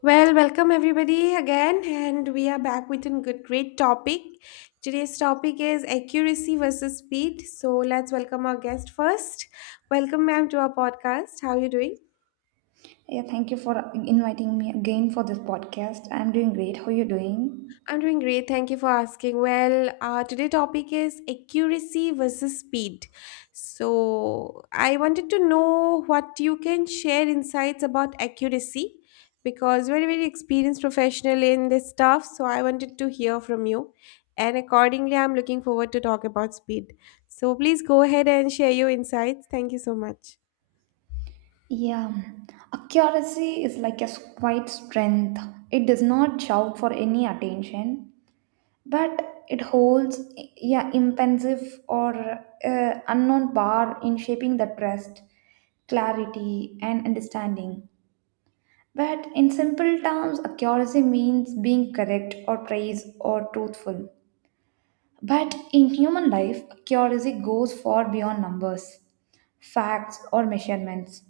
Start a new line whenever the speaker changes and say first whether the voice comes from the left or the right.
left: Well, welcome everybody again, and we are back with a great topic. Today's topic is accuracy versus speed. So let's welcome our guest first. Welcome, ma'am, to our podcast. How are you doing?
right: Yeah, thank you for inviting me again for this podcast. I'm doing great. How are you doing?
left: I'm doing great. Thank you for asking. Well, today topic is accuracy versus speed. So I wanted to know what you can share insights about accuracy because very experienced professional in this stuff. So I wanted to hear from you, and accordingly, I'm looking forward to talk about speed. So please go ahead and share your insights. Thank you so much.
right: Yeah, accuracy is like a quiet strength. It does not shout for any attention, but it holds yeah impensive or unknown power in shaping the trust, clarity, and understanding. But in simple terms, accuracy means being correct or precise or truthful. But in human life, curiosity goes far beyond numbers, facts, or measurements.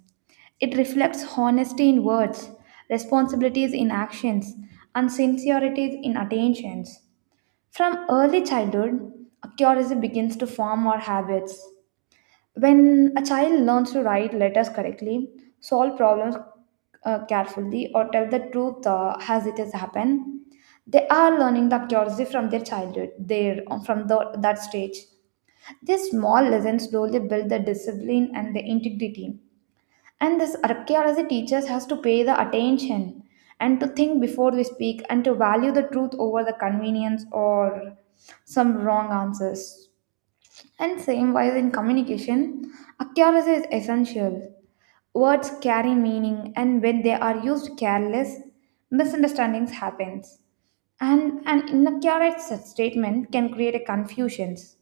right: It reflects honesty in words, responsibilities in actions, and sincerities in attentions. From early childhood, curiosity begins to form our habits. When a child learns to write letters correctly, solve problems carefully, or tell the truth as it has happened, they are learning the accuracy from their childhood, there from that stage. These small lessons slowly build the discipline and the integrity. And this archaeology teaches us to pay the attention and to think before we speak and to value the truth over the convenience or some wrong answers. And same wise in communication, accuracy is essential. Words carry meaning and when they are used careless, misunderstandings happens. And an inaccurate statement can create a confusions.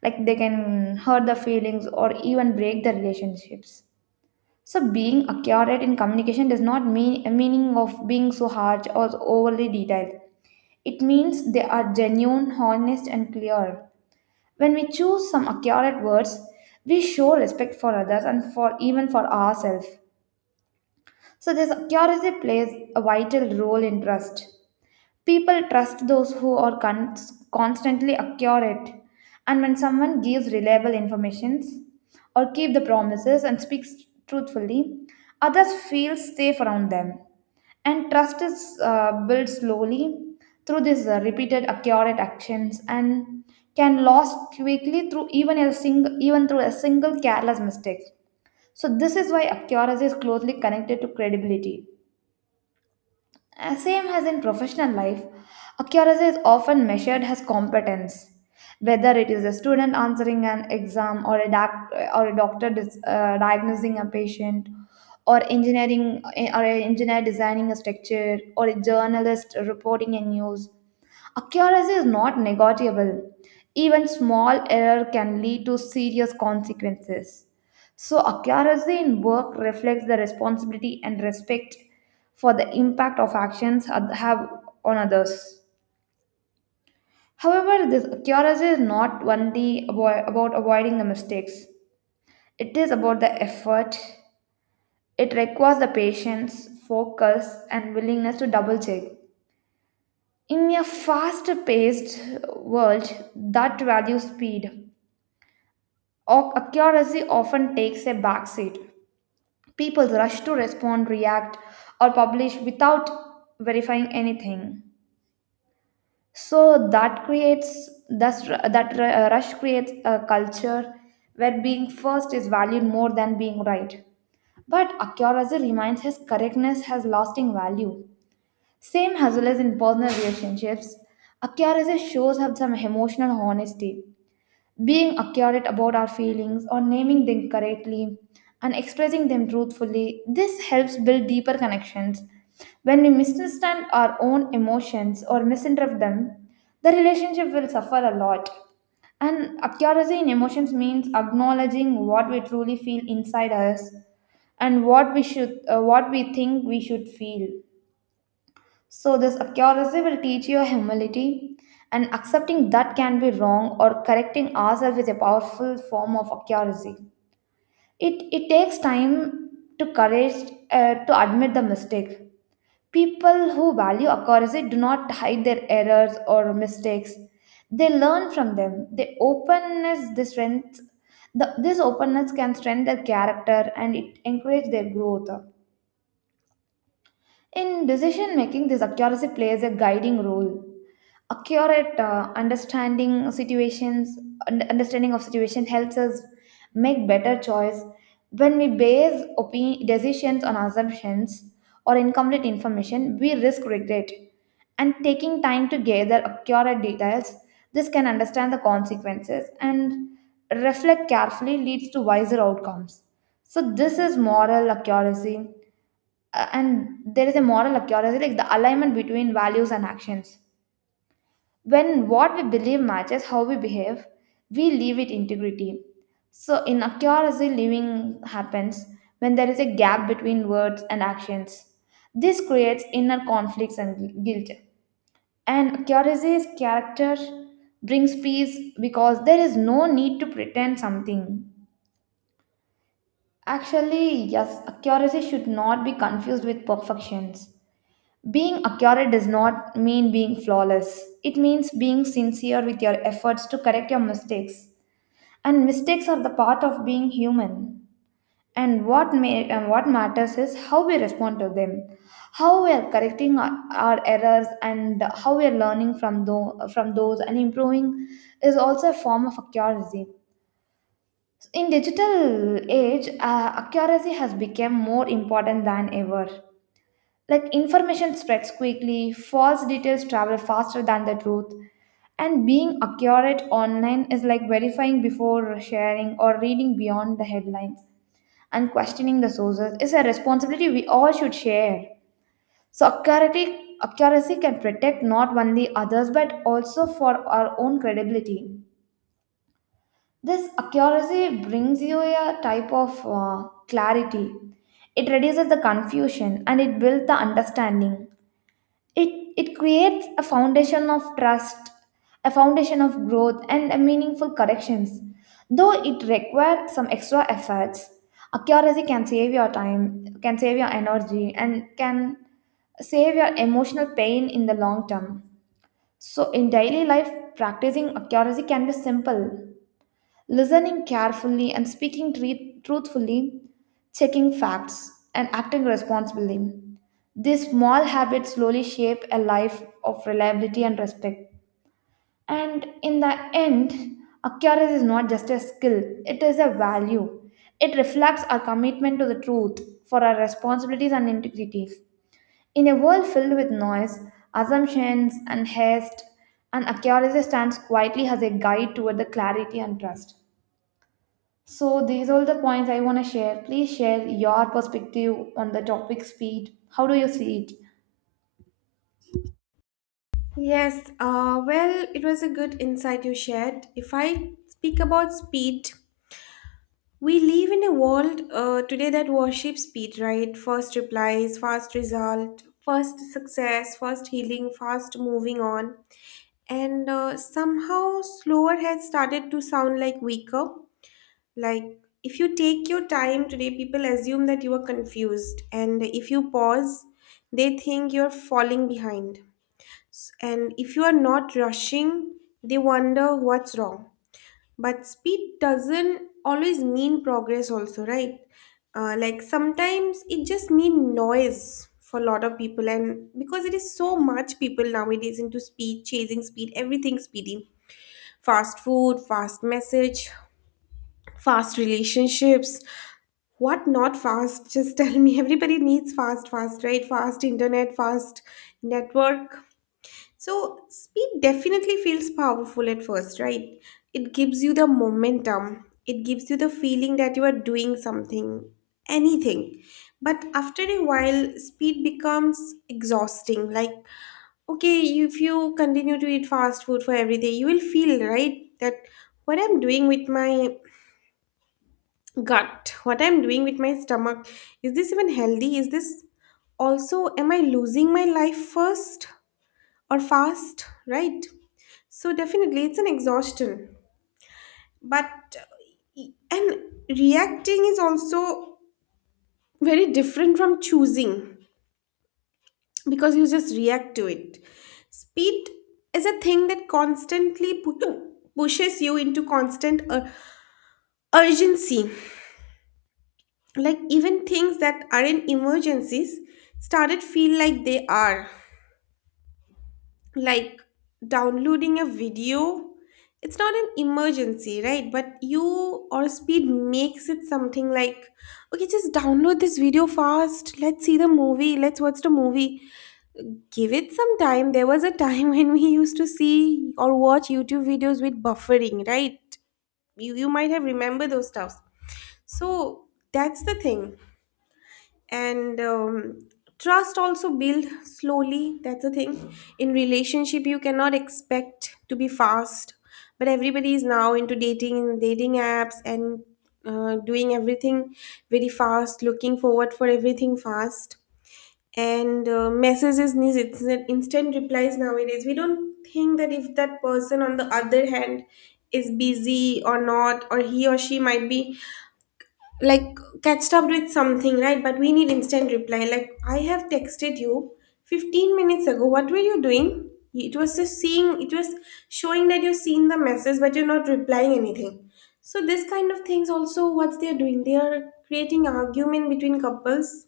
right: Like they can hurt the feelings or even break the relationships. So being accurate in communication does not mean a meaning of being so harsh or overly detailed. It means they are genuine, honest and clear. When we choose some accurate words, we show respect for others and for even for ourselves. So this accuracy plays a vital role in trust. People trust those who are constantly accurate, and when someone gives reliable information or keep the promises and speaks truthfully, others feel safe around them. And trust is built slowly through these repeated accurate actions and can lose quickly through even through a single careless mistake. So this is why accuracy is closely connected to credibility. Same as in professional life, accuracy is often measured as competence. Whether it is a student answering an exam or or a doctor diagnosing a patient, or or an engineer designing a structure, or a journalist reporting a news, accuracy is not negotiable. Even small error can lead to serious consequences. So, accuracy in work reflects the responsibility and respect for the impact of actions have on others. However, this accuracy is not only about avoiding the mistakes, it is about the effort. It requires the patience, focus, and willingness to double check. In a fast paced world that values speed, accuracy often takes a backseat. People rush to respond, react, or publish without verifying anything. So that creates thus that rush creates a culture where being first is valued more than being right. But accuracy reminds his correctness has lasting value. Same hustle as in personal relationships, accuracy shows up some emotional honesty. Being accurate about our feelings or naming them correctly and expressing them truthfully, this helps build deeper connections. When we misunderstand our own emotions or misinterpret them, the relationship will suffer a lot. And accuracy in emotions means acknowledging what we truly feel inside us and what we think we should feel, so this accuracy will teach you humility, and accepting that can be wrong or correcting ourselves is a powerful form of accuracy. It takes time to courage to admit the mistake. People who value accuracy do not hide their errors or mistakes. They learn from them. The openness, the strength, this openness can strengthen their character and it encourages their growth. In decision making, this accuracy plays a guiding role, accurate understanding situations, understanding of situation helps us make better choice when we base opinion, decisions on assumptions or incomplete information we risk regret, and taking time to gather accurate details, this can understand the consequences and reflect carefully leads to wiser outcomes. So this is moral accuracy. And there is a moral accuracy like the alignment between values and actions. When what we believe matches how we behave, we live with integrity. So, in accuracy, living happens when there is a gap between words and actions. This creates inner conflicts and guilt. And accuracy's character brings peace because there is no need to pretend something. Actually, yes, accuracy should not be confused with perfections. Being accurate does not mean being flawless. It means being sincere with your efforts to correct your mistakes. And mistakes are the part of being human. And what matters is how we respond to them, how we are correcting our errors, and how we are learning from from those and improving is also a form of accuracy. In digital age, accuracy has become more important than ever. Like information spreads quickly, false details travel faster than the truth, and being accurate online is like verifying before sharing or reading beyond the headlines and questioning the sources is a responsibility we all should share. So accuracy can protect not only others but also for our own credibility. This accuracy brings you a type of clarity. It reduces the confusion and it builds the understanding. It it creates a foundation of trust, a foundation of growth and a meaningful corrections. Though it requires some extra efforts, accuracy can save your time, can save your energy and can save your emotional pain in the long term. So in daily life, practicing accuracy can be simple. Listening carefully and speaking truthfully, checking facts, and acting responsibly. These small habits slowly shape a life of reliability and respect. And in the end, accuracy is not just a skill, it is a value. It reflects our commitment to the truth, for our responsibilities and integrities. In a world filled with noise, assumptions, and haste, and accuracy stands quietly as a guide toward the clarity and trust. So these are all the points I want to share. Please share your perspective on the topic speed. How do you see it?
left: Yes, well, it was a good insight you shared. If I speak about speed, we live in a world today that worships speed, right? First replies, fast result, first success, first healing, fast moving on. And somehow slower has started to sound like weaker. Like if you take your time today, people assume that you are confused. And if you pause, they think you're falling behind. And if you are not rushing, they wonder what's wrong. But speed doesn't always mean progress, also, right? Like sometimes it just mean noise for a lot of people, and because it is so much people nowadays into speed, chasing speed, everything speedy, fast food, fast message, fast relationships. What not fast? Just tell me. Everybody needs fast, fast, right? Fast internet, fast network. So, speed definitely feels powerful at first, right? It gives you the momentum, it gives you the feeling that you are doing something, anything. But after a while, speed becomes exhausting. Like, okay, if you continue to eat fast food for every day, you will feel, right, that what I'm doing with my gut, what I'm doing with my stomach, is this even healthy? Is this also, am I losing my life first or fast, right? So definitely, it's an exhaustion. But and reacting is also very different from choosing because you just react to it. Speed is a thing that constantly pushes you into constant urgency. Like even things that aren't emergencies started feel like they are. Like downloading a video, it's not an emergency, right? But you, or speed makes it something like, okay, just download this video fast, let's see the movie, let's watch the movie. Give it some time. There was a time when we used to see or watch YouTube videos with buffering, right? You might have remembered those stuffs. So that's the thing. And trust also build slowly, that's the thing. In relationship you cannot expect to be fast, but everybody is now into dating apps and doing everything very fast, looking forward for everything fast. And messages needs, it's instant replies nowadays. We don't think that if that person on the other hand is busy or not, or he or she might be like catch up with something, right? But we need instant reply, like I have texted you 15 minutes ago, what were you doing? It was just seeing, it was showing that you've seen the message but you're not replying anything. So this kind of things also, what they're doing, they are creating argument between couples,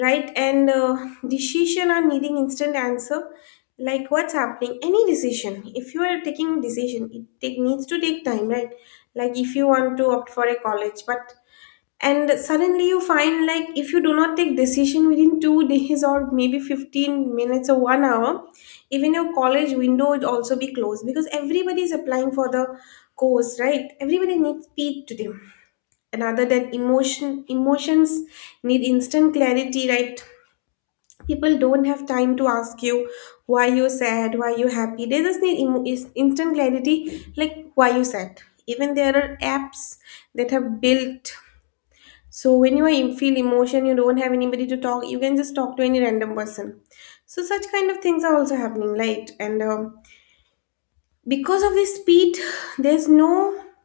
left: right? And decision are needing instant answer. Like what's happening, any decision, if you are taking decision, needs to take time, right? Like if you want to opt for a college, but and suddenly you find like if you do not take decision within 2 days or maybe 15 minutes or 1 hour, even your college window would also be closed because everybody is applying for the course, right? Everybody needs speed today. And other than emotions need instant clarity, right? People don't have time to ask you why you sad, why you happy, they just need instant clarity. Like why you sad, even there are apps that have built, so when you are feel emotion, you don't have anybody to talk, you can just talk to any random person. So such kind of things are also happening, right? And because of the speed, there's no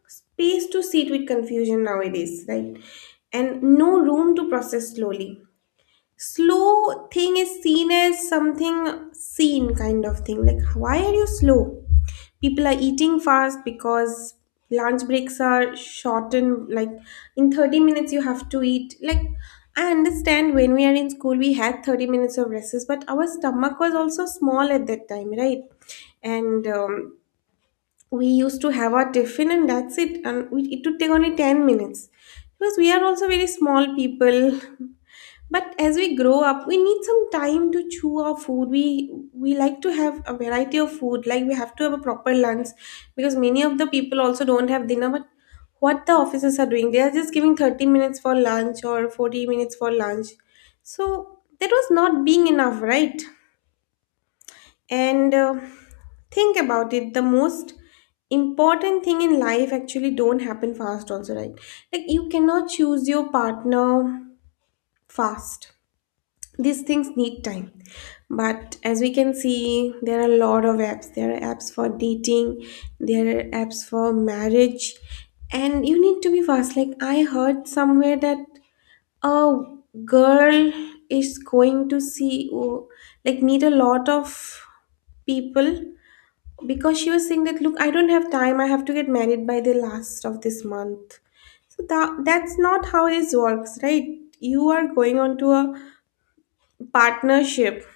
left: space to sit with confusion nowadays, right? And no room to process slowly. Slow thing is seen as something, seen kind of thing, like why are you slow. People are eating fast because lunch breaks are shortened, like in 30 minutes you have to eat. Like I understand when we are in school we had 30 minutes of recess, but our stomach was also small at that time, right? And we used to have our tiffin and that's it, and we, it would take only 10 minutes because we are also very small people. But as we grow up we need some time to chew our food, we like to have a variety of food, like we have to have a proper lunch, because many of the people also don't have dinner. But what the offices are doing, they are just giving 30 minutes for lunch or 40 minutes for lunch, so that was not being enough, right? And think about it, the most important thing in life actually don't happen fast also, right? Like you cannot choose your partner fast. These things need time. But as we can see, there are a lot of apps. There are apps for dating, there are apps for marriage, and you need to be fast. Like I heard somewhere that a girl is going to see, oh, like meet a lot of people because she was saying that look, I don't have time, I have to get married by the last of this month. So that's not how this works, right? You are going on to a partnership,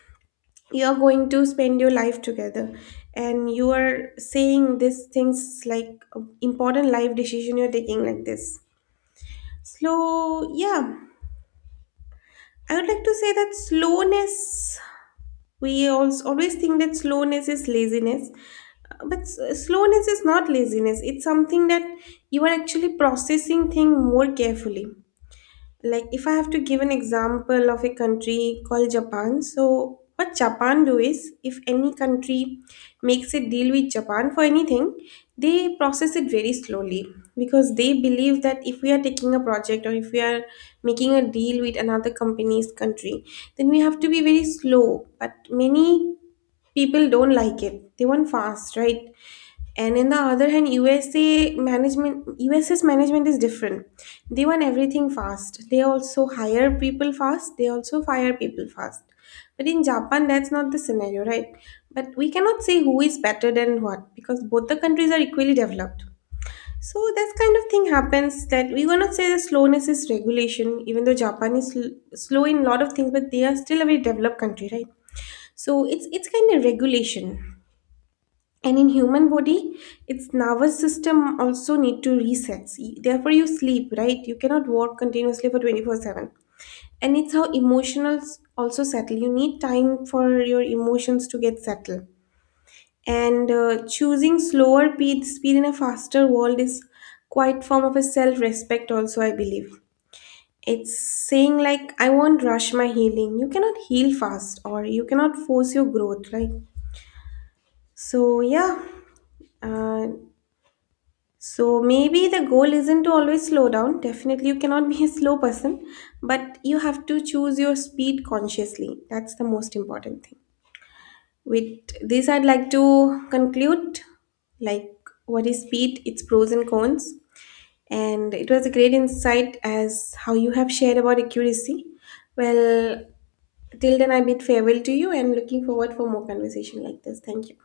left: you are going to spend your life together, and you are saying these things like important life decision you're taking like this. Slow, yeah, I would like to say that slowness, we also always think that slowness is laziness, but slowness is not laziness. It's something that you are actually processing thing more carefully. Like if I have to give an example of a country called Japan, so what Japan do is, if any country makes a deal with Japan for anything, they process it very slowly because they believe that if we are taking a project or if we are making a deal with another company's country, then we have to be very slow. But many people don't like it, they want fast, right? And in the other hand, USA management, USA's management is different. They want everything fast, they also hire people fast, they also fire people fast. But in Japan that's not the scenario, right? But we cannot say who is better than what, because both the countries are equally developed. So that kind of thing happens, that we cannot say the slowness is regulation, even though Japan is slow in a lot of things, but they are still a very developed country, right? So it's kind of regulation. And in human body its nervous system also need to reset. See, therefore you sleep, right? You cannot work continuously for 24/7. And it's how emotions also settle, you need time for your emotions to get settled. And choosing slower speed in a faster world is quite form of a self respect also, I believe. It's saying like I won't rush my healing, you cannot heal fast or you cannot force your growth, right? So, yeah. Uh, so, maybe the goal isn't to always slow down. Definitely, you cannot be a slow person, but you have to choose your speed consciously. That's the most important thing. With this, I'd like to conclude like what is speed, its pros and cons. And it was a great insight as how you have shared about accuracy. Well, till then, I bid farewell to you and looking forward for more conversation like this. Thank you.